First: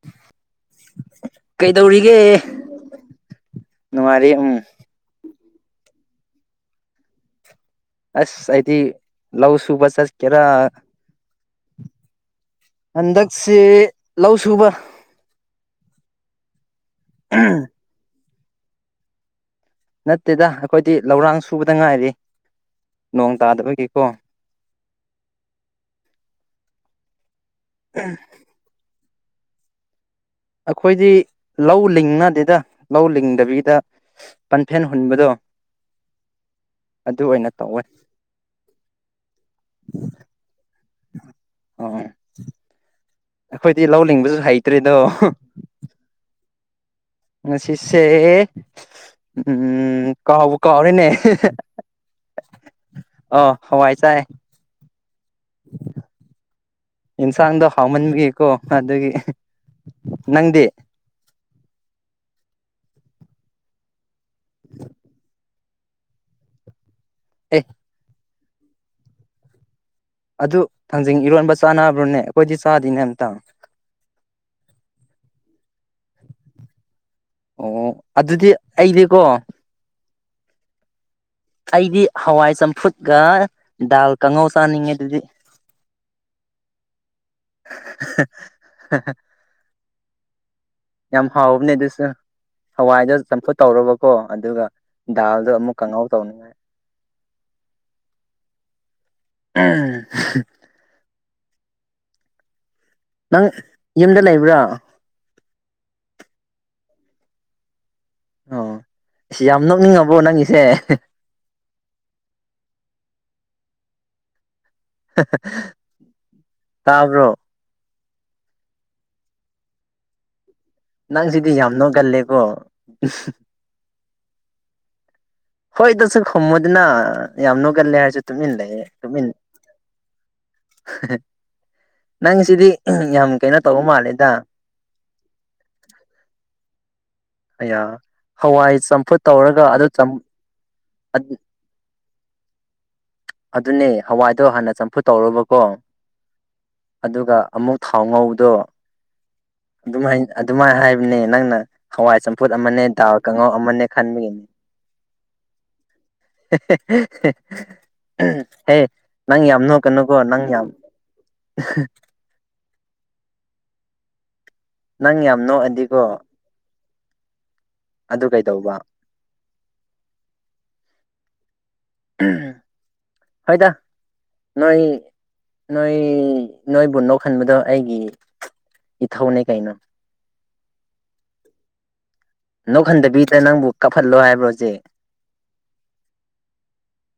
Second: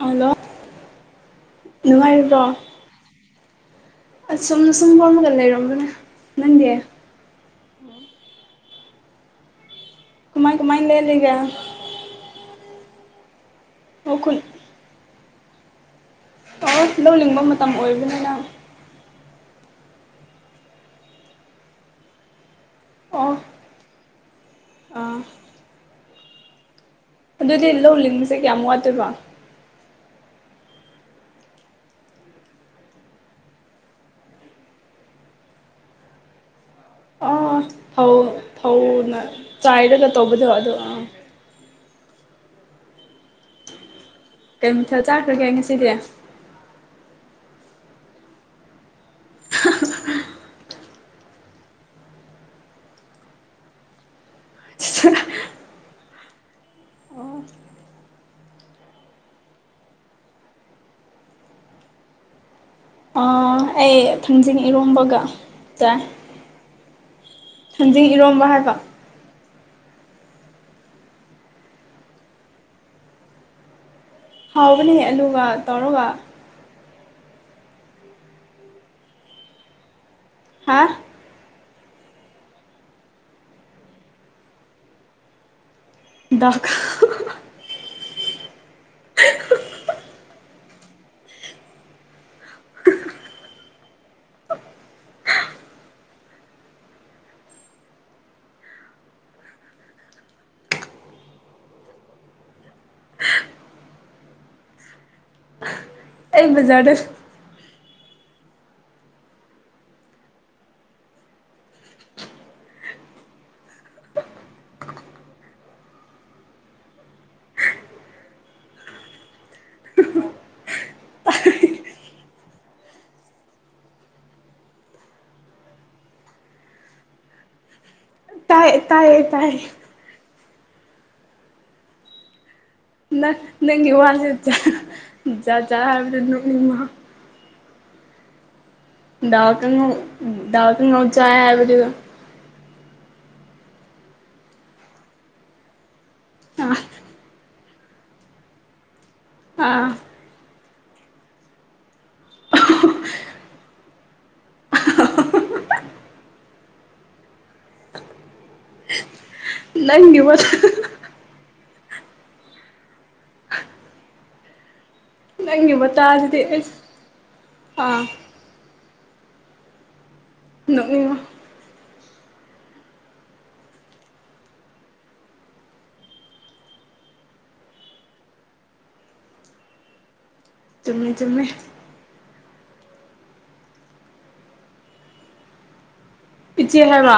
hello ꯀꯩꯗꯧꯔꯤꯒꯦ ꯅꯨꯡꯉꯥꯏꯔꯤꯕ꯭ꯔꯣ ꯅꯨꯡꯉꯥꯏꯔꯤ ꯑꯁ ꯎꯝ ꯁꯨꯝꯅ ꯁꯨꯝ ꯐꯝꯃꯥꯒ ꯂꯩꯔꯝꯕꯅꯦ ꯅꯪꯗꯤ ꯑꯁ ꯑꯩꯗꯤ ꯂꯧ ꯁꯨꯕ ꯆꯠ ꯀ‌ꯦꯔꯥ ꯀꯃꯥꯏ ꯀꯃꯥꯏ ꯂꯦꯜꯂꯤꯒꯦ ꯑꯣ ꯍꯟꯗꯛꯁ‌ꯦ ꯂꯧ ꯈꯨꯟ ꯁꯨꯕ ꯑꯣ ꯂꯧꯂꯤꯡꯕ ꯃꯇꯝ ꯑꯣꯏꯕꯅꯔꯥ ꯅꯠꯇꯦꯗ ꯑꯩꯈꯣꯏꯗꯤ ꯂꯧꯔꯥꯡ ꯁꯨꯕꯗ ꯉꯥꯏꯔꯤ ꯑꯣ ꯅꯣꯡ ꯇꯥꯗꯕꯒꯤ ꯀꯣ ꯑꯥ ꯑꯗꯨꯗꯤ ꯂꯧ ꯂꯤꯡꯕꯁꯦ ꯀꯌꯥꯝ ꯋꯥꯠꯇꯣꯏꯕ ꯑꯩꯈꯣꯏꯗꯤ ꯂꯧ ꯂꯤꯡꯅꯗꯦꯗ ꯂꯧ ꯂꯤꯡꯗꯕꯤꯗ ꯄꯟꯐꯦꯟ ꯍꯨꯟꯕꯗꯣ [inaudible] ꯑꯗꯨ ꯑꯣ ꯑꯣꯏꯅ ꯇꯧꯋ‌ꯦ ꯐꯧ ꯐꯧꯅ ꯆꯥꯏꯔꯒ ꯇꯧꯕꯗꯣ ꯑꯗꯣ [unintelligible] ꯑꯩꯈꯣꯏꯗꯤ ꯂꯧ ꯂꯤꯡꯕꯁꯨ ꯀꯩ ꯍꯩꯇ꯭ꯔꯦꯗꯣ ꯃꯊ‌ꯦꯜ ꯆꯥꯈ꯭ꯔꯒꯦ ꯉꯁꯤꯗꯤ ꯉꯁꯤꯁꯦ ꯎꯝ ꯀꯕꯨ ꯀꯥꯎ ꯍꯣꯏꯅꯦ ꯑꯣ ꯍꯋꯥꯏ ꯆꯥꯏ [unintelligible] [inaudible] ꯌꯦꯟꯁꯥꯡꯗꯣ ꯍꯥꯎꯃꯟꯕꯒꯤꯀꯣ ꯑꯗꯨꯒꯤ ꯅꯪꯗꯤ ꯑꯥ ꯑꯩ ꯊꯥꯡꯖꯤꯡ ꯏꯔꯣꯝꯕꯒ ꯆꯥꯏ ꯑꯦ ꯊꯥꯡꯖꯤꯡ ꯏꯔꯣꯝꯕ ꯍꯥꯏꯕ ꯑꯗꯨ ꯊꯥꯡꯖꯤꯡ ꯏꯔꯣꯟꯕ ꯆꯥꯅꯕ꯭ꯔꯣꯅꯦ ꯑꯩꯈꯣꯏꯗꯤ ꯆꯥꯗꯤꯅꯦ ꯑꯝꯇ ꯍꯥꯎꯕꯅꯦ ꯑꯂꯨꯒ ꯇꯧꯔꯒ ꯑꯣ ꯑꯗꯨꯗꯤ ꯑꯩꯗꯤꯀꯣ ꯍꯥ ꯑꯩꯗꯤ ꯍꯋꯥꯏ ꯆꯝꯐꯨꯠꯀ ꯗꯥꯜ ꯀꯥꯡꯍꯧ ꯆꯥꯅꯤꯡꯉꯦ ꯑꯗꯨꯗꯤ ꯗꯥꯜ ꯈꯥ [unintelligible] ꯌꯥꯝ ꯍꯥꯎꯕꯅꯦ ꯑꯗꯨꯁꯨ ꯍꯋꯥꯏꯗꯣ ꯆꯝꯐꯨꯠ ꯇꯧꯔꯕꯀꯣ ꯑꯗꯨꯒ ꯗꯥꯜꯗꯣ ꯑꯃꯨꯛ ꯀꯥꯡꯍꯧ ꯇꯧ [unintelligible] ꯅꯪ ꯌꯨꯝꯗ ꯂꯩꯕ꯭ꯔꯥ ꯑꯩ ꯕꯖꯥꯔꯗ ꯑꯣ ꯏꯁ ꯌꯥꯝ ꯅꯣꯛꯅꯤꯡꯉꯕ꯭ꯔꯣ ꯅꯪꯒꯤꯁꯦ ꯇꯥꯕ꯭ꯔꯣ ꯅꯪꯁꯤꯗꯤ ꯌꯥꯝꯅ ꯀ‌‌ꯣꯒꯜꯂꯦꯀꯣ ꯍꯣꯏ ꯗꯁꯨ ꯈꯨꯝꯃꯨꯗꯅ ꯌꯥꯝ ꯅ‌ꯣꯒꯜꯂꯦ ꯍꯥꯏꯁꯨ ꯇꯥꯏ ꯑ‌ꯦ ꯇꯥꯏꯌꯦ ꯇꯥꯏꯌꯦ ꯅꯪꯁꯤꯗꯤ ꯌꯥꯝ ꯀꯩꯅꯣ ꯇꯧꯕ ꯃꯥꯜꯂꯦꯗ ꯖꯥ ꯖꯥ ꯍꯥꯏꯕꯗ ꯅ‌ꯣꯛꯅꯤꯡꯕ ꯑꯌꯥ ꯍꯋꯥꯏ ꯆꯝꯐꯨꯠ ꯗꯥꯜ ꯇꯧꯔꯒ ꯑꯗꯨ ꯀꯥꯡꯉꯧ ꯆꯝ ꯗꯥꯜ ꯁꯨ ꯉꯧ ꯆꯥꯏ ꯍꯥꯏꯕꯗꯨ ꯑꯗꯨꯅꯦ ꯍꯋꯥꯏꯗꯣ ꯍꯥꯟꯅ ꯆꯝꯐꯨꯠ ꯇꯧꯔ‌ꯣꯕꯀꯣ ꯑꯥ ꯑꯗꯨꯒ ꯑꯃꯨꯛ ꯊꯥꯎ ꯉꯧꯕꯗꯣ ꯑꯥ ꯑꯗꯨꯝ ꯃꯥꯏꯟ ꯑꯗꯨꯃꯥꯏ ꯍꯥꯏꯕꯅꯦ ꯅꯪꯅ ꯍꯋꯥꯏ ꯆꯝꯐꯨꯠ ꯑꯃꯅꯦ ꯗꯥꯜ ꯀꯥꯡꯍꯧ ꯑꯃꯅꯦ ꯈꯟꯕꯒꯤꯅꯦ [unintelligible] [unintelligible] ꯍꯦ ꯅꯪ ꯌꯥꯝ ꯅ‌ꯣꯛꯀꯅ‌ꯣꯀꯣ ꯅꯪꯒꯤ ꯅꯪ ꯋꯥꯇꯥ ꯌꯥꯝ ꯅꯪ ꯌꯥꯝ ꯑꯩꯒꯤ ꯅꯣꯛꯑꯗꯤꯀꯣ ꯃꯇꯥ ꯁꯤꯗꯤ ꯑꯩꯁ ꯑꯗꯨ ꯀꯩꯗꯧꯕ ꯅꯣꯛ ꯅꯤꯛꯉꯣ ꯍꯣꯏꯗ ꯅꯣꯏ ꯅꯣꯏ ꯅꯣꯏꯕꯨ ꯅꯣꯛꯍꯟꯕꯗꯣ ꯑꯩꯒꯤ ꯏ ꯊꯎꯅꯦ ꯀꯩꯅꯣ ꯆꯨꯝꯃꯦ ꯆꯨꯝꯃꯦ ꯅꯣꯛꯍꯟꯗꯕꯤꯗ꯭ꯔꯅ ꯅꯪꯕꯨ ꯀꯥꯞꯍꯜꯂꯣ ꯍꯥꯏꯕ꯭ꯔꯣ ꯍꯧꯖꯤꯛ ꯄꯆꯦ ꯍꯥꯏꯕ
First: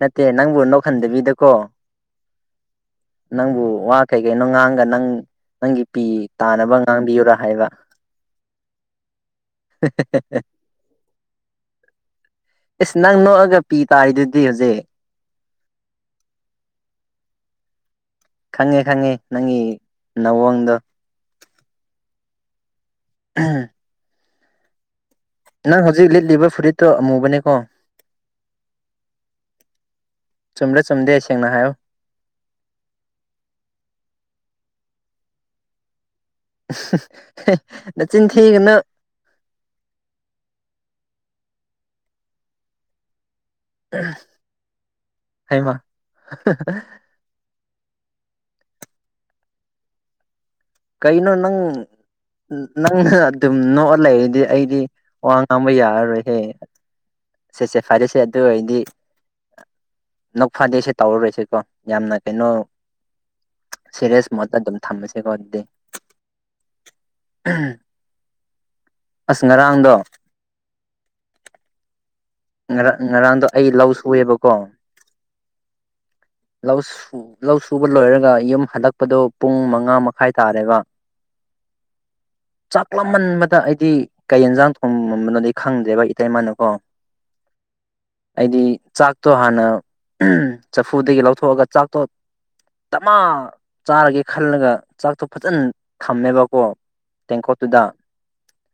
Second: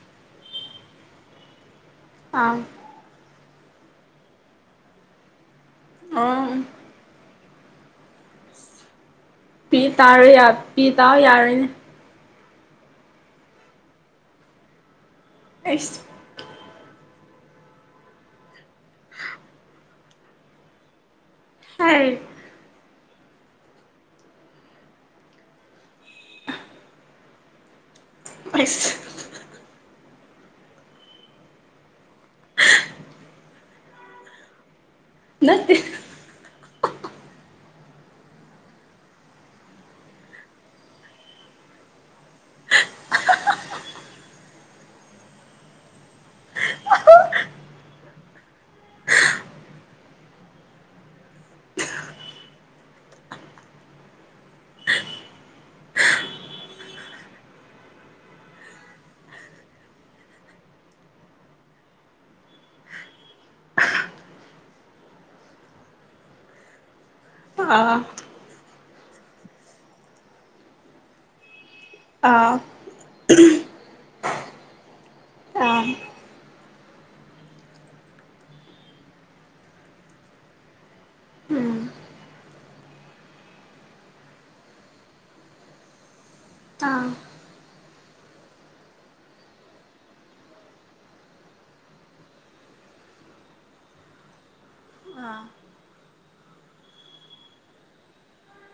ꯅꯠꯇꯦ ꯅꯪꯕꯨ ꯅꯣꯛꯈꯟꯗꯕꯤꯗꯀꯣ ꯑꯪ ꯅꯪꯕꯨ ꯋꯥ ꯀꯩ ꯀꯩꯅꯣ ꯉꯥꯡꯒ ꯅꯪ ꯅꯪꯒꯤ ꯄꯤ ꯑꯣ ꯇꯥꯅꯕ ꯉꯥꯡꯕꯤꯌꯨꯔꯥ ꯍꯥꯏꯕ ꯄꯤ ꯇꯥꯔꯦ ꯌꯥ ꯄꯤ ꯇꯥꯎ ꯌꯥꯔꯅꯦ ꯑꯦꯁ ꯅꯪ ꯅꯣꯛꯑꯒ ꯄꯤ ꯇꯥꯔꯤꯗꯨꯗꯤ ꯍꯧꯖꯤꯛ ꯑꯁ ꯈꯪꯉꯦ ꯈꯪꯉꯦ ꯅꯪꯒꯤ ꯅꯋꯡꯗꯣ ꯍ ꯎꯝ ꯅꯪ ꯍꯧꯖꯤꯛ ꯂꯤꯠꯂꯤꯕ ꯐꯨꯔꯤꯠꯇꯣ ꯑꯃꯨꯕꯅꯦꯀꯣ ꯑꯁ ꯆꯨꯝꯗ ꯆꯨꯝꯗꯦꯁꯦꯡꯅ ꯍꯥꯏꯌꯣ ꯅꯠꯇꯦ ꯅ ꯆꯤꯟꯊꯤꯒꯅꯨ ꯍꯩꯃ ꯀꯩꯅꯣ ꯅꯪ ꯅꯪꯅ ꯑꯗꯨꯝ ꯅꯣꯛꯑ ꯂꯩꯔꯗꯤ ꯑꯩꯗꯤ ꯋꯥ ꯉꯥꯡꯕ ꯌꯥꯔꯔꯣꯏꯍꯦ ꯁꯦ ꯁꯦ ꯐꯔꯦꯁꯦ ꯑꯗꯨ ꯑꯣꯏꯗꯤ ꯅ ꯐꯥꯗꯦꯁꯦ ꯇꯧꯔꯨꯔꯁꯦꯀꯣ ꯌꯥꯝꯅ ꯀꯩꯅꯣ ꯁꯤꯔꯤꯁ ꯃꯣꯠꯇ ꯑꯗꯨꯝ ꯊꯝꯃꯁꯦꯀꯣꯗꯤ ꯑꯥ ꯑꯁ ꯉꯔꯥꯡꯗꯣ ꯑꯥ ꯉꯔꯥꯡ ꯉꯔꯥꯡꯗꯣ ꯑꯩ ꯂꯧ ꯁꯨꯑꯦꯕꯀꯣ ꯑꯥ ꯂꯥꯎꯁ ꯂꯧ ꯁꯨꯕ ꯂꯣꯏꯔꯒ ꯌꯨꯝ ꯍꯜꯂꯛꯄꯗꯣ ꯄꯨꯡ ꯃꯉꯥ ꯃꯈꯥꯏ ꯇꯥꯔꯦꯕ ꯎꯝ ꯆꯥꯛꯂꯝꯃꯟꯕꯗ ꯑꯩꯗꯤ ꯀꯩ ꯌꯦꯟꯖꯥꯡ ꯊꯣꯡꯃꯝꯕꯅꯣꯗꯤ ꯑꯩ ꯈꯪꯗꯦꯕ ꯏꯇꯩ ꯃꯥꯅ ꯀꯣ ꯑ ꯑꯩꯗꯤ ꯆꯥꯛꯇꯣ ꯍꯥꯟꯅ ꯆꯐꯨꯗꯒꯤ ꯂꯧꯊꯣꯛꯑꯒ ꯆꯥꯛꯇꯣ ꯇꯞꯃ ꯆꯥꯔꯒꯦ ꯈꯜꯂꯒ ꯆꯥꯛꯇꯣ ꯑꯥ ꯐꯖꯅ ꯊꯝꯃꯦꯕꯀꯣ ꯇꯦꯡꯀꯣꯠꯇꯨꯗ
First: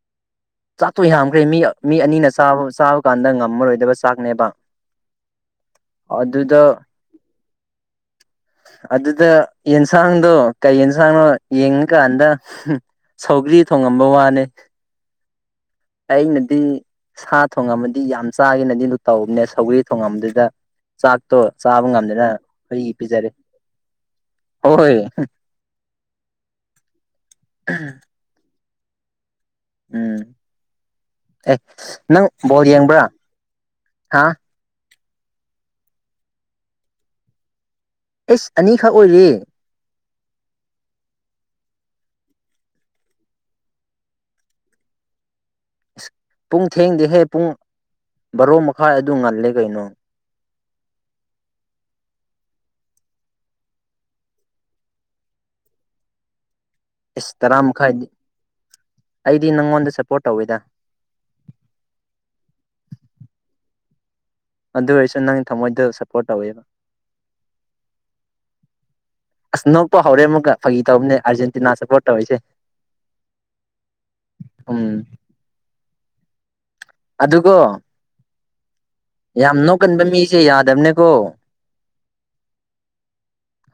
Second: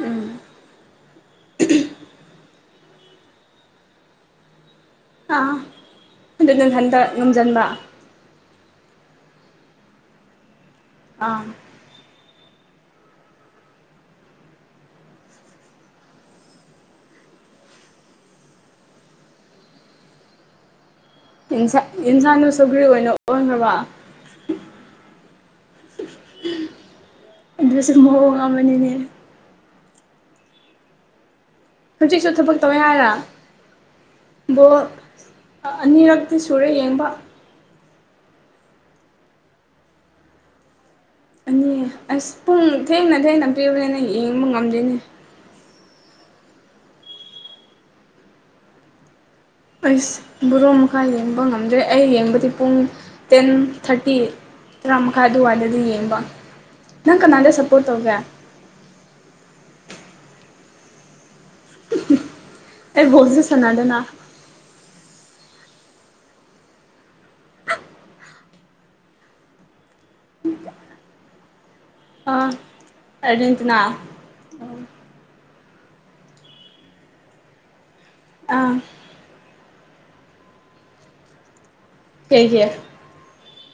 ꯎꯝ ꯆꯥꯛꯇꯣꯏ ꯌꯥꯝꯈ꯭ꯔꯦ ꯃꯤ ꯃꯤ ꯑꯅꯤꯅ ꯆꯥꯕ ꯆꯥꯕ ꯀꯥꯟꯗ ꯉꯝꯃꯔꯣꯏꯗꯕ ꯆꯥꯛꯅꯦꯕ ꯑꯥ ꯑꯗꯨ ꯑꯗꯨꯗ ꯅꯪ ꯈꯟꯕ ꯉꯝꯁꯤꯟꯕ ꯑꯗꯨꯗ ꯌꯦꯟꯁꯥꯡꯗꯣ ꯀꯩ ꯌꯦꯟꯁꯥꯡꯅꯣ ꯑꯥ ꯌꯦꯡ ꯍꯧꯖꯤ ꯀꯥꯟꯗ ꯁꯧꯒ꯭ꯔꯤ ꯊꯣꯡꯉꯝꯕ ꯋꯥꯅꯦ ꯑꯩꯅꯗꯤ ꯁꯥ ꯊꯣꯡꯉꯝꯃ ꯑꯗꯨ ꯌꯥꯝ ꯆꯥꯒꯦꯅꯗꯤ ꯑꯗꯨ ꯇꯧꯕꯅꯦ ꯁꯧꯒꯔꯤ ꯊꯣꯡꯉꯝꯗꯨꯗ ꯆꯥꯛꯇꯣ ꯌꯦꯟꯁꯥꯡ ꯆꯥꯕ ꯉꯝꯗꯅ ꯌꯦꯟꯁꯥꯡꯗꯣ ꯁꯧꯒ꯭ꯔꯤ ꯑꯩꯈꯣꯏ ꯑꯣꯏꯅ ꯄꯤꯖꯔꯦ ꯑꯣꯟꯈ꯭ꯔꯕ ꯍ ꯍꯣꯏ ꯑꯗꯨꯁꯨ ꯃꯑꯣꯡ ꯑꯃꯅꯤꯅꯦ ꯎꯝ ꯑꯦ ꯅꯪ ꯍꯧꯖꯤꯛꯁꯨ ꯕꯣꯜ ꯌꯦꯡꯕ꯭ꯔꯥ ꯍꯥ ꯕꯣ ꯑꯅꯤꯔꯛꯇꯤ ꯁꯨꯔꯦ ꯌꯦꯡꯕ ꯑꯦꯁ ꯑꯅꯤꯈꯛ ꯑꯣꯏꯔ ꯑꯅꯤ ꯑꯁ ꯄꯨꯡ ꯊꯦꯡꯅ ꯊꯦꯡꯅ ꯄꯤꯕꯅꯤꯅ ꯌꯦꯡꯕ ꯉꯝꯗꯣꯏꯅꯦ ꯄꯨꯡ ꯊꯦꯡꯗꯤ ꯍꯦ ꯄꯨꯡ ꯕꯥꯔꯣ ꯃꯈꯥꯏ ꯑꯗꯨ ꯉꯜꯂꯦ ꯀꯩꯅꯣ ꯑꯩꯁ ꯕꯣꯔꯣ ꯃꯈꯥꯏ ꯌꯦꯡꯕ ꯉꯝꯗ꯭ꯔꯦ ꯑꯩ ꯌꯦꯡꯕꯗꯤ ꯄꯨꯡ ꯇꯦꯟ ꯊꯥꯔꯇꯤ ꯇꯔꯥ ꯃꯈꯥꯏ ꯑꯗꯨꯋꯥꯏꯗꯗꯤ ꯌꯦꯡꯕ ꯅꯪ ꯏꯁ ꯀꯅꯥꯗ ꯇꯔꯥ ꯁꯞꯄꯣꯔꯠ ꯃꯈꯥꯏꯗꯤ ꯇꯧꯒꯦ ꯑꯩꯗꯤ ꯅꯪꯉꯣꯟꯗ ꯁꯞꯄꯣꯔꯠ ꯇꯧꯋꯦꯗ ꯑꯦ ꯕꯣꯜꯁꯨ ꯆꯁꯅꯗꯅ ꯑꯗꯨ ꯑꯣꯏꯔꯁꯨ ꯅꯪ ꯊꯃꯣꯏꯗ ꯁꯞꯄꯣꯔꯠ ꯇꯧꯋꯦꯕ ꯑꯁ ꯅꯣꯛꯄ ꯍꯧꯔꯦ ꯑꯃꯨꯒ ꯐꯥꯒꯤ ꯇꯧꯅꯦ ꯑꯔꯖꯦꯟꯇꯤꯅꯥ ꯁꯄꯣꯔꯠ ꯑ ꯑꯔꯖꯦꯟꯇꯤꯅꯥ ꯎꯝ ꯑꯗꯨꯀꯣ ꯑꯥ ꯌꯥꯝ ꯅꯣꯛꯀꯟꯕ ꯃꯤꯁꯦ ꯌꯥꯗꯕꯅꯦꯀꯣ ꯀꯩꯒꯤ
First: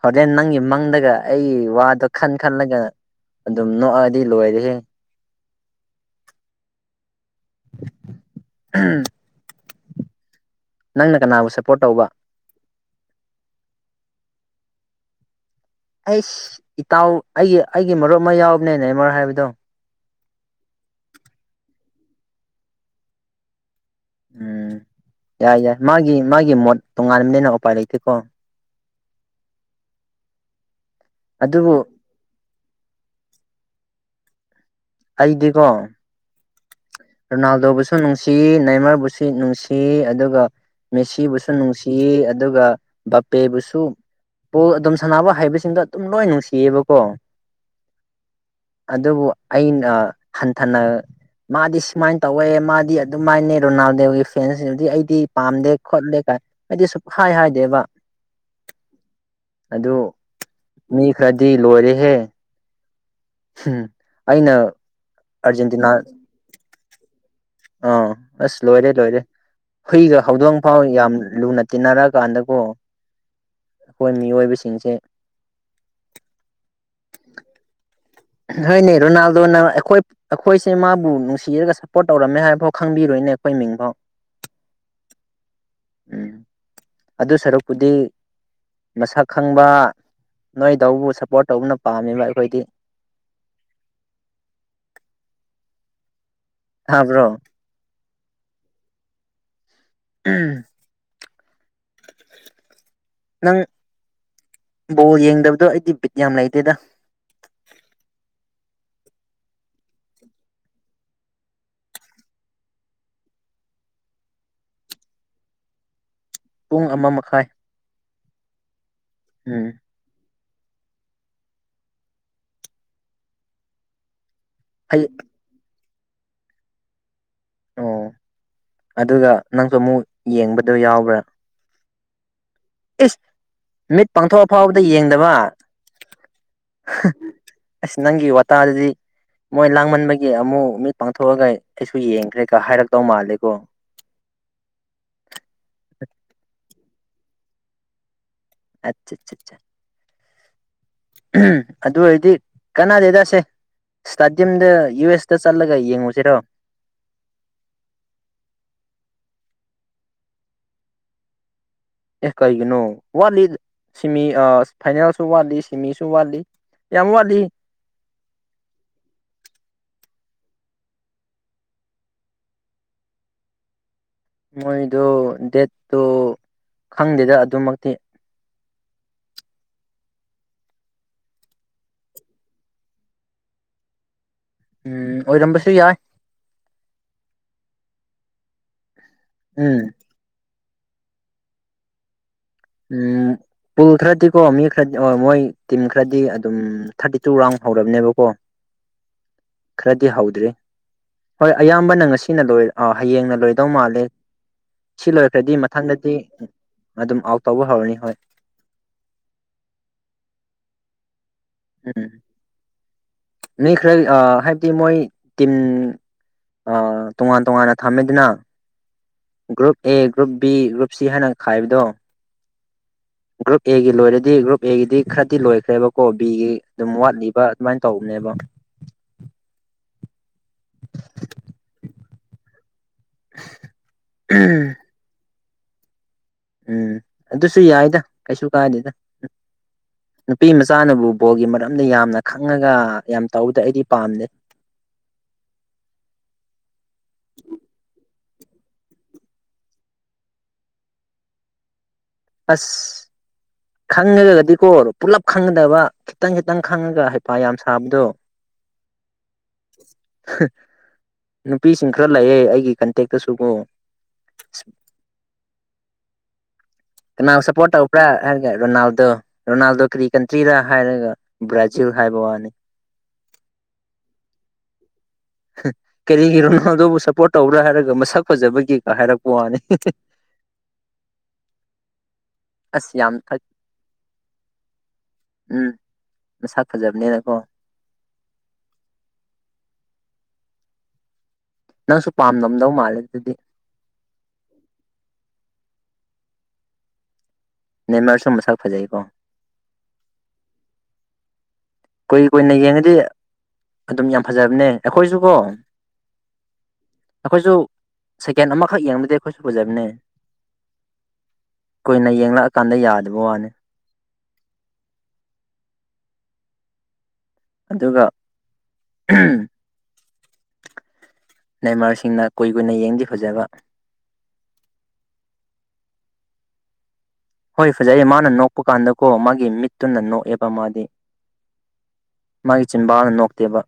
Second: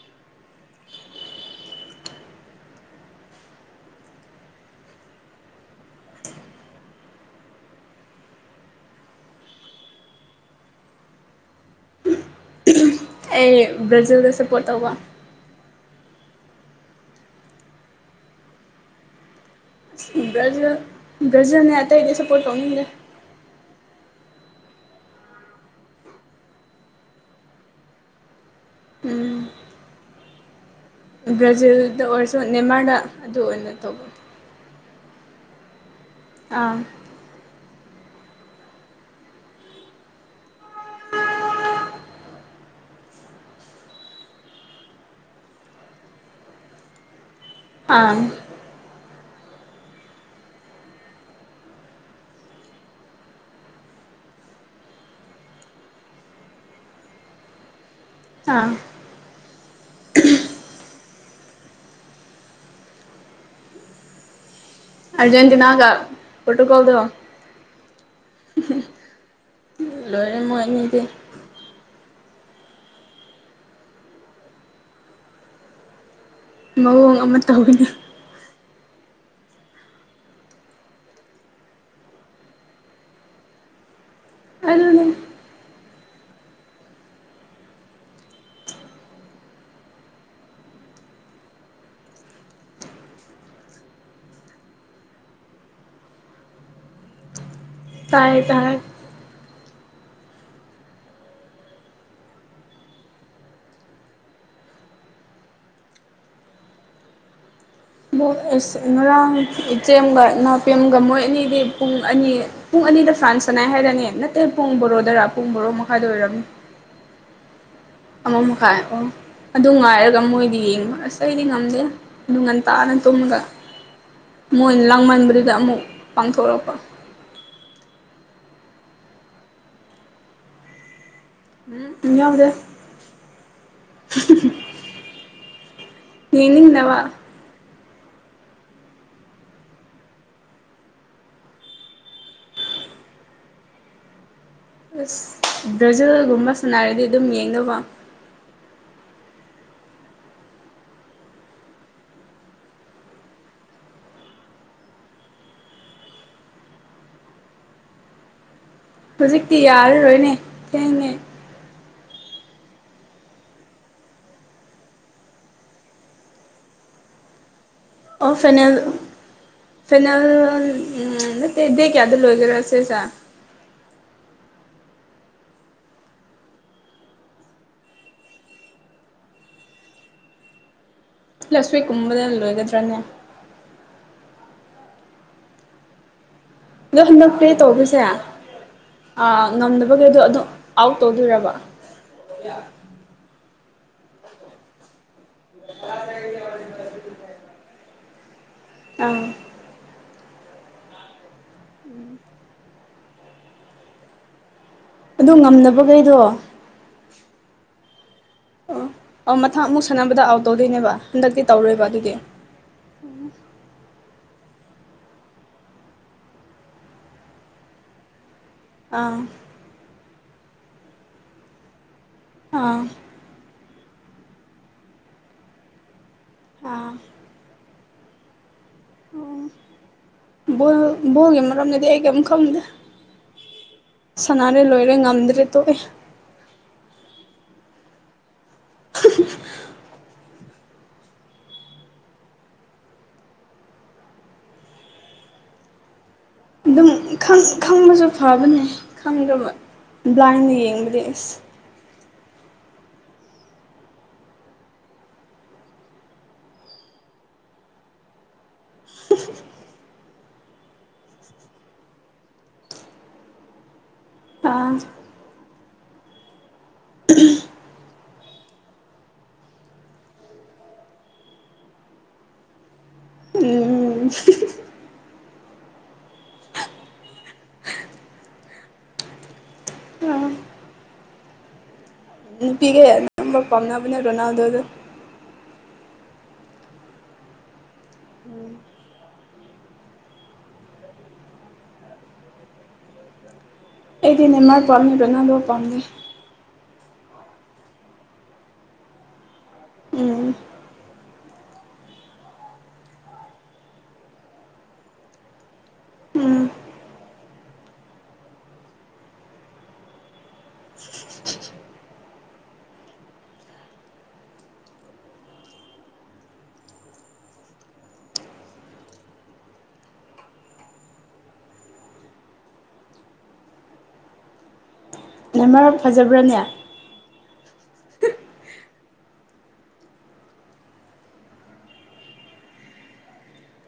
ꯍꯣꯔꯦꯟ ꯅꯪꯒꯤ ꯃꯪꯗꯒ ꯑꯩ ꯋꯥꯗꯣ ꯈꯟ ꯈꯜꯂꯒ ꯑꯗꯨꯝ ꯅꯣꯛꯑꯗꯤ ꯂꯣꯏꯔꯦꯍꯦ ꯎꯝ ꯅꯪꯅ ꯀꯅꯥꯕꯨ ꯁꯞꯄꯣꯔꯠ ꯇꯧꯕ ꯑꯩ ꯕ꯭ꯔꯖꯤꯜꯗ ꯁꯞꯄꯣꯔꯠ ꯇꯧꯕ ꯑꯩꯁ ꯏꯇꯥꯎ ꯑꯩꯒꯤ ꯑꯩꯒꯤ ꯃꯔꯨꯞ ꯑꯃ ꯌꯥꯎꯕꯅꯦ ꯅꯦꯃꯔ ꯍꯥꯏꯕꯗꯣ ꯒ꯭ꯔꯖ ꯒ꯭ꯔꯖꯔꯅꯦ ꯑꯇꯩꯗꯤ ꯁꯞꯄꯣꯔꯠ ꯇꯧꯅꯤꯡꯗꯦ ꯎꯝ ꯌꯥꯏ ꯌꯥꯏ ꯃꯥꯒꯤ ꯃꯥꯒꯤ ꯃꯣꯠ ꯇꯣꯉꯥꯟꯕꯅꯤꯅ ꯎꯄꯥꯏ ꯂꯩꯇꯦꯀꯣ ꯎꯝ ꯑꯗꯨꯕꯨ ꯕ꯭ꯔꯥꯖꯤꯜꯗ ꯑꯣꯏꯔꯁꯨ ꯅꯦꯃꯥꯔꯗ ꯑꯗꯨ ꯑꯣꯏꯅ ꯇꯧꯕ ꯑꯩꯗꯤꯀꯣ ꯑꯥ ꯔꯣꯅꯥꯜꯗꯣꯕꯨꯁꯨ ꯅꯨꯡꯁꯤ ꯅꯥꯏꯃꯔꯕꯨꯁꯨ ꯅꯨꯡꯁꯤ ꯑꯗꯨꯒ ꯃꯦꯁꯤꯕꯨꯁꯨ ꯅꯨꯡꯁꯤꯌꯦ ꯑꯗꯨꯒ ꯕꯄꯦꯕꯨꯁꯨ ꯄꯣ ꯑꯗꯨꯝ ꯁꯥꯟꯅꯕ ꯍꯥꯏꯕꯁꯤꯡꯗ ꯑꯗꯨꯝ ꯂꯣꯏ ꯅꯨꯡꯁꯤꯌꯦꯕꯀꯣ ꯑꯥ ꯑꯗꯨꯕꯨ ꯑꯩꯅ ꯍꯟꯊꯅ ꯃꯥꯗꯤ ꯁꯨꯃꯥꯏꯅ ꯇꯧꯋꯦ ꯃꯥꯗꯤ ꯑꯗꯨꯃꯥꯏꯅ ꯔꯣꯅꯥꯜꯗꯦꯒꯤ ꯐꯦꯟꯁꯤꯡꯗꯤ ꯑꯩꯗꯤ ꯄꯥꯝꯗꯦ ꯈꯣꯠꯂꯦ ꯀꯥꯏ ꯑꯩꯗꯤ ꯁꯨꯝ ꯍꯥꯏ ꯍꯥꯏꯗꯦꯕ ꯑꯥ ꯑꯗꯨ ꯃꯤ ꯈꯔꯗꯤ ꯂꯣꯏꯔꯦꯍꯦ ꯎꯝ ꯑꯏꯩꯅ ꯑꯔꯖꯦꯟꯇꯤꯅꯥꯒ ꯄ꯭ꯔꯣꯇꯣꯀꯣꯜꯗꯣ ꯑꯥ ꯑꯁ ꯂꯣꯏꯔꯦ ꯂꯣꯏꯔꯦ ꯍꯨꯏꯗꯣ ꯂꯣꯏꯔꯦ ꯍꯧꯗꯣꯡ ꯃꯣꯏ ꯐꯥꯎ ꯑꯅꯤꯗꯤ ꯌꯥꯝ ꯂꯨꯅ ꯇꯤꯟꯅꯔꯛꯑꯀꯥꯟꯗꯕꯨꯣ ꯑꯩꯈꯣꯏ ꯃꯤꯑꯣꯏꯕꯁꯤꯡꯁꯦ ꯃꯑꯣꯡ ꯑꯃ ꯇꯧꯒꯅꯤ ꯍꯣꯏꯅꯦ ꯔꯣꯅꯥꯜꯗꯣꯅ ꯑꯩꯈꯣꯏ ꯑꯩꯈꯣꯏꯁꯦ ꯃꯥꯕꯨ ꯅꯨꯡꯁꯤꯔꯒ ꯁꯞꯄꯣꯔꯠ ꯇꯧꯔꯝꯃꯦ ꯍꯥꯏꯕꯐꯥꯎ ꯈꯪꯕꯤꯔꯣꯏꯅꯦ ꯑꯩꯈꯣꯏ ꯃꯤꯡꯐꯥꯎ ꯑꯗꯨꯅꯦ ꯎꯝ ꯑꯗꯨ ꯁꯔꯨꯛꯄꯨꯗꯤ ꯃꯁꯛ ꯈꯪꯕ ꯅꯣꯏꯗꯕꯨ ꯁꯞꯄꯣꯔꯠ ꯇꯧꯕꯅ ꯄꯥꯝꯃꯦꯕ ꯑꯩꯈꯣꯏꯗꯤ ꯍꯥꯕ꯭ꯔꯣ ꯇꯥꯏ ꯇꯥꯏ ꯎꯝ ꯅꯪ ꯕꯣꯜ ꯌꯦꯡꯗꯕꯗꯣ ꯑꯩꯗꯤ ꯕꯤꯠ ꯌꯥꯝ ꯂꯩꯇꯦꯗ ꯉꯔꯥꯡ ꯏꯆꯦꯝꯒ ꯏꯅꯥꯄꯦꯝꯒ ꯃꯣꯏ ꯑꯅꯤꯗꯤ ꯄꯨꯡ ꯑꯅꯤ ꯄꯨꯡ ꯑꯅꯤꯗ ꯐ꯭ꯔꯥꯟꯁ ꯆꯅꯥꯏ ꯍꯥꯏꯔꯅꯦ ꯅꯠꯇꯦ ꯄꯨꯡ ꯕꯣꯔꯣꯗꯔ ꯄꯨꯡ ꯕꯣꯔꯣ ꯃꯈꯥꯏꯗ ꯑꯣꯏꯔꯝꯅꯤ ꯄꯨꯡ ꯑꯃ ꯃꯈꯥꯏ ꯑꯃ ꯃꯈꯥꯏ ꯑꯣ ꯑꯗꯨ ꯎꯝ ꯉꯥꯏꯔꯒ ꯃꯣꯏꯗꯤ ꯌꯦꯡꯉ ꯑꯁ ꯀꯗꯤ ꯉꯝꯗꯦ ꯅꯨꯡ ꯉꯟꯇꯥꯥꯅ ꯇꯨꯝꯃꯒ ꯃꯣꯏꯅ ꯍꯩ ꯂꯥꯡꯃꯟꯕ ꯗ ꯑꯃꯨꯛ ꯄꯥꯡꯊꯣꯔꯛꯄ ꯑꯣ ꯑꯗꯨꯒ ꯅꯪꯁꯨ ꯑꯃꯨꯛ ꯌꯦꯡꯕꯗꯣ ꯌꯥꯎꯕ꯭ꯔꯥ ꯎꯝ ꯌꯥꯎꯗꯦ ꯏꯁ ꯃꯤꯠ ꯄꯥꯡꯊꯣꯛꯑꯐꯥꯎꯕꯗ ꯌꯦꯡꯗꯕ ꯌꯦꯅꯤꯡꯟꯅ ꯋꯥ ꯑꯁ ꯅꯪꯒꯤ ꯋꯥꯇꯥꯗꯗꯤ ꯃꯣꯏ ꯂꯥꯡꯃꯟꯕꯒꯤ ꯑꯃꯨꯛ ꯃꯤꯠ ꯄꯥꯡꯊꯣꯛꯑꯒ ꯑꯩꯁꯨ ꯌꯦꯡꯈ꯭ꯔꯦ ꯀ ꯍꯥꯏꯔꯛꯇꯧ ꯃꯥꯜꯂꯦ ꯀꯣ ꯑꯁ ꯕ꯭ꯔꯥꯖꯤꯜꯒꯨꯝꯕ ꯁꯅꯔꯗꯤ ꯑꯗꯨꯝ ꯌꯦꯡꯅꯕ ꯑꯆꯥ ꯑ ꯎꯝ ꯑꯗꯨ ꯑꯣꯏꯔꯗꯤ ꯀꯅꯥꯗ ꯆꯁꯦ ꯏꯁꯇꯥꯗꯤꯌꯝꯗ ꯌꯨ ꯑꯦꯁꯇ ꯆꯠꯂꯒ ꯌꯦꯡꯉꯨꯁꯤꯔꯣ ꯍꯧꯖꯤꯛꯇꯤ ꯌꯥꯔꯔꯣꯏꯅꯦ ꯊꯦꯡꯉꯦ ꯑꯦ ꯀꯩꯒꯤꯅꯣ ꯋꯥꯠꯂꯤ ꯁꯤꯃꯤ ꯐꯥꯏꯅꯦꯜꯁꯨ ꯋꯥꯠꯂꯤ ꯁꯤꯃꯤꯁꯨ ꯋꯥꯠꯂꯤ ꯌꯥꯝꯃꯋꯥꯗꯤ ꯑꯣ ꯐꯩꯅꯜ ꯐꯦꯅꯥꯜ ꯎ ꯅꯠꯇꯦ ꯗꯦ ꯀꯌꯥꯗ ꯂꯣꯏꯒꯦꯔ ꯁꯤꯦ ꯁꯥ ꯃꯣꯏꯗꯨ ꯗꯦꯠꯇꯨ ꯈꯪꯗꯦꯗ ꯑꯗꯨꯃꯛꯇꯤ ꯂꯁꯋꯛ ꯀꯨꯝꯕꯗ ꯂꯣꯏꯒꯗ꯭ꯔꯥꯅꯦ ꯎꯝ ꯑꯣꯏꯔꯝꯕꯁꯨ ꯌꯥꯏ ꯑꯗꯣ ꯍꯟꯗꯛꯇꯦ ꯇꯧꯕꯔꯤꯁꯦ ꯑꯥ ꯎꯝ ꯉꯝꯗꯕꯒꯤꯗꯣ ꯑꯗꯣ ꯑꯥꯎꯠ ꯇꯧꯗꯔꯕ ꯎꯝ ꯄꯜꯊ꯭ꯔꯥꯗꯤ ꯀꯣ ꯃꯤ ꯈꯔꯗꯤ ꯑꯣ ꯃꯣꯏ ꯇꯤꯝ ꯈꯔꯗꯤ ꯑꯗꯨꯝ ꯊꯥꯔꯇꯤ ꯇꯨ ꯔꯥꯎꯟ ꯍꯧꯔꯕꯅꯦꯕ ꯀꯣ ꯑꯪ ꯈꯔꯗꯤ ꯍꯧꯗ꯭ꯔꯤ ꯍꯣꯏ ꯑꯌꯥꯝꯕꯅ ꯉꯁꯤꯅ ꯂꯣꯏ ꯑ ꯍꯌꯦꯡꯅ ꯂꯣꯏꯗꯧ ꯃꯥꯜꯂꯦ ꯁꯤ ꯑꯗꯨ ꯂꯣꯏꯈ꯭ꯔꯗꯤ ꯃꯊꯪꯗꯗꯤ ꯉꯝꯗꯕꯈꯩꯗꯣ ꯑꯣ ꯑꯗꯨꯝ ꯑꯥꯎꯠ ꯇꯧꯕ ꯍꯧꯔꯅꯤ ꯍꯣꯏ ꯑꯣ ꯑ ꯃꯊꯪ ꯑꯃꯨꯛ ꯁꯥꯟꯅꯕꯗ ꯑꯥꯎꯠ ꯇꯧꯗꯣꯏꯅꯦꯕ ꯍꯟꯗꯛꯇꯤ ꯇꯧꯔꯣꯏꯕ ꯎꯝ ꯑꯗꯨꯗꯤ ꯃꯤ ꯈꯔ ꯍꯥꯏꯕꯗꯤ ꯃꯣꯏ ꯇꯤꯝ ꯑ ꯇꯣꯉꯥꯟ ꯇꯣꯉꯥꯟꯅ ꯊꯝꯃꯦꯗꯨꯅ ꯑꯥ group A group B group ꯁꯤ ꯍꯥꯏꯅ ꯈꯥꯏꯕꯗꯣ ꯑꯥ ꯒ꯭ꯔꯨꯞ ꯑꯦꯒꯤ ꯂꯣꯏꯔꯗꯤ ꯒ꯭ꯔꯨꯞ ꯑꯦꯒꯤꯗꯤ ꯈꯔꯗꯤ ꯂꯣꯏꯈ꯭ꯔꯦꯕꯀꯣ ꯕꯤꯒꯤ ꯑꯥ ꯑꯗꯨꯝ ꯋꯥꯠꯂꯤꯕ ꯁꯨꯃꯥꯏꯅ ꯇꯧꯕꯅꯦꯕ ꯑꯣ ꯕ ꯕꯣꯒꯤ ꯃꯔꯝꯗꯗꯤ ꯑꯩ ꯀꯝꯨꯛ ꯈꯪꯗꯦ ꯁꯅꯥꯔꯦ ꯂꯣꯏꯔꯦ ꯉꯝꯗ꯭ꯔꯦ ꯇꯣꯛꯑꯦ ꯎꯝ ꯑꯗꯨꯁꯨ ꯌꯥꯏꯗ ꯀꯩꯁꯨ ꯀꯥꯏꯗꯦꯗ ꯎꯝ ꯅꯨꯄꯤ ꯃꯆꯥꯅꯕꯨ ꯕꯣꯜꯒꯤ ꯃꯔꯝꯗ ꯌꯥꯝꯅ ꯈꯪꯉꯒ ꯌꯥꯝ ꯇꯧꯕꯗ ꯑꯩꯗꯤ ꯄꯥꯝꯗ ꯑꯗꯨꯝ ꯈꯪꯕꯁꯨ ꯐꯕꯅꯦ ꯈꯪꯗꯕ ꯕ꯭ꯂꯥꯏꯟꯗ ꯌꯦꯡꯕꯗꯤ ꯑꯁ ꯑꯁ ꯈꯪꯉꯒꯒꯗꯤꯀꯣ ꯄꯨꯂꯞ ꯈꯪꯒꯗꯕ ꯈꯤꯇꯪ ꯈꯤꯇꯪ ꯈꯪꯉꯒ ꯍꯄꯥ ꯌꯥꯝ ꯁꯥꯕꯗꯣ ꯅꯨꯄꯤꯁꯤꯡ ꯈꯔ ꯂꯩꯌꯦꯦ ꯑꯩꯒꯤ ꯀꯟꯇꯦꯛꯇꯁꯨꯕꯨꯣ ꯑꯥ ꯀꯅꯥ ꯁꯞꯄꯣꯔꯠ ꯇꯧꯧꯕꯧꯕ꯭ꯔꯥ ꯍꯥꯏꯔꯒꯦ ꯔꯣꯅꯥꯜꯗꯣ ꯔꯣꯅꯥꯜꯗꯣ ꯀꯔꯤ ꯀꯟꯇ꯭ꯔꯤꯔꯥ ꯍꯥꯏꯔꯒ ꯕ꯭ꯔꯥꯖꯤꯜ ꯍꯥꯏꯕ ꯋꯥꯅꯤ ꯎꯝ [unintelligible] ꯀꯔꯤꯒꯤ ꯔꯣꯅꯥꯜꯗꯣꯕꯨ ꯁꯞꯄꯣꯔꯠ ꯇꯧꯕ꯭ꯔꯥ ꯍꯥꯏꯔꯒ ꯃꯁꯛ ꯐꯖꯕꯒꯤꯀꯥ ꯍꯥꯏꯔꯛꯄ ꯋꯥꯅꯤ [inaudible] ꯑꯥ ꯅꯨꯄꯤꯒꯩ ꯑꯁ ꯌꯥꯝ ꯑꯌꯥꯝꯕ ꯄꯥꯝꯅꯕꯅꯦ ꯔꯣꯅꯥꯜꯗꯣꯗꯣ ꯎꯝ ꯃꯁꯥꯛ ꯐꯖꯕꯅꯦꯅꯀꯣ ꯎꯝ ꯅꯪꯁꯨ ꯄꯥꯝꯅꯝꯗꯧ ꯃꯥꯜꯂꯦ ꯑꯗꯨꯗꯤ ꯑꯩꯗꯤ ꯅꯦꯃꯥꯔ ꯄꯥꯝꯃꯤ ꯔꯣꯅꯥꯟꯗꯣ ꯄꯥꯝꯗꯦ ꯅꯦꯃꯥꯔꯁꯨ ꯃꯁꯛ ꯐꯖꯩꯀꯣ ꯎꯝ ꯀꯨꯏ ꯀꯨꯏꯅ ꯌꯦꯡꯉꯗꯤ ꯑꯗꯨꯝ ꯌꯥꯝ ꯐꯖꯕꯅꯦ ꯑꯩꯈꯣꯏꯁꯨ ꯀꯣ ꯎꯝ ꯑꯩꯈꯣꯏꯁꯨ ꯁꯦꯀꯦꯟ ꯑꯃꯥꯈꯛ ꯌꯦꯡꯕꯗꯤ ꯑꯩꯈꯣꯏꯁꯨ ꯐꯖꯕꯅꯦ ꯀꯨꯏꯅ ꯌꯦꯡꯂꯛꯑꯥꯀꯥꯟꯗ ꯌꯥꯗꯕ ꯋꯥꯅꯤ ꯑꯗꯨꯒ ꯅꯦꯃꯥꯔꯁꯤꯡꯅ ꯀꯨꯏ ꯀꯨꯏꯅ ꯌꯦꯡꯉꯥꯗꯤ ꯐꯥꯖꯕ ꯅꯦꯃꯥꯔ ꯐꯖꯕ꯭ꯔꯥꯅꯦ ꯍꯣꯏ ꯐꯖꯩꯌꯦ ꯃꯥꯅ ꯅꯣꯛꯄ ꯀꯥꯟꯗꯀꯣ ꯃꯥꯒꯤ ꯃꯤꯠꯇꯨꯅ ꯅꯣꯛꯑꯦꯕ ꯃꯥꯗꯤ ꯃꯥꯒꯤ ꯆꯤꯟꯕꯥꯜꯅ ꯅꯣꯛꯇꯦꯕ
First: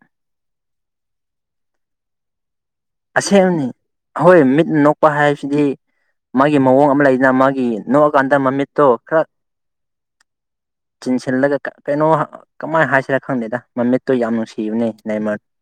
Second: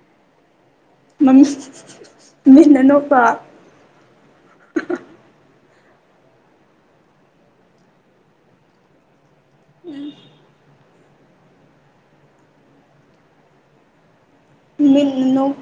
ꯃꯃꯤ ꯃꯃꯤꯠꯅ ꯅꯣꯛ ꯑꯁꯦꯡꯕꯅꯤ ꯑꯈꯣꯏ ꯃꯤꯠ ꯅꯣꯛꯄ ꯍꯥꯏꯕꯁꯤꯗꯤ ꯃꯥꯒꯤ ꯃꯑꯣꯡ ꯑꯃꯥ ꯂꯩꯗꯅ ꯃꯥꯒꯤ ꯅꯣꯛꯑꯥꯀꯥꯟꯗ ꯃꯃꯤꯠꯇꯣ ꯈꯔ ꯎꯝ ꯆꯤꯟꯁꯤꯜꯂꯒ ꯀꯩꯅꯣ ꯀꯃꯥꯏꯅ ꯍꯥꯏꯁꯤꯔꯥ ꯈꯪꯗꯦꯗ ꯃꯃꯤꯠꯇꯣ ꯌꯥꯝ ꯅꯨꯡꯁꯤꯕꯅꯦ ꯃꯤꯠꯅ ꯅꯦꯃꯥꯔ ꯅꯣꯛꯄ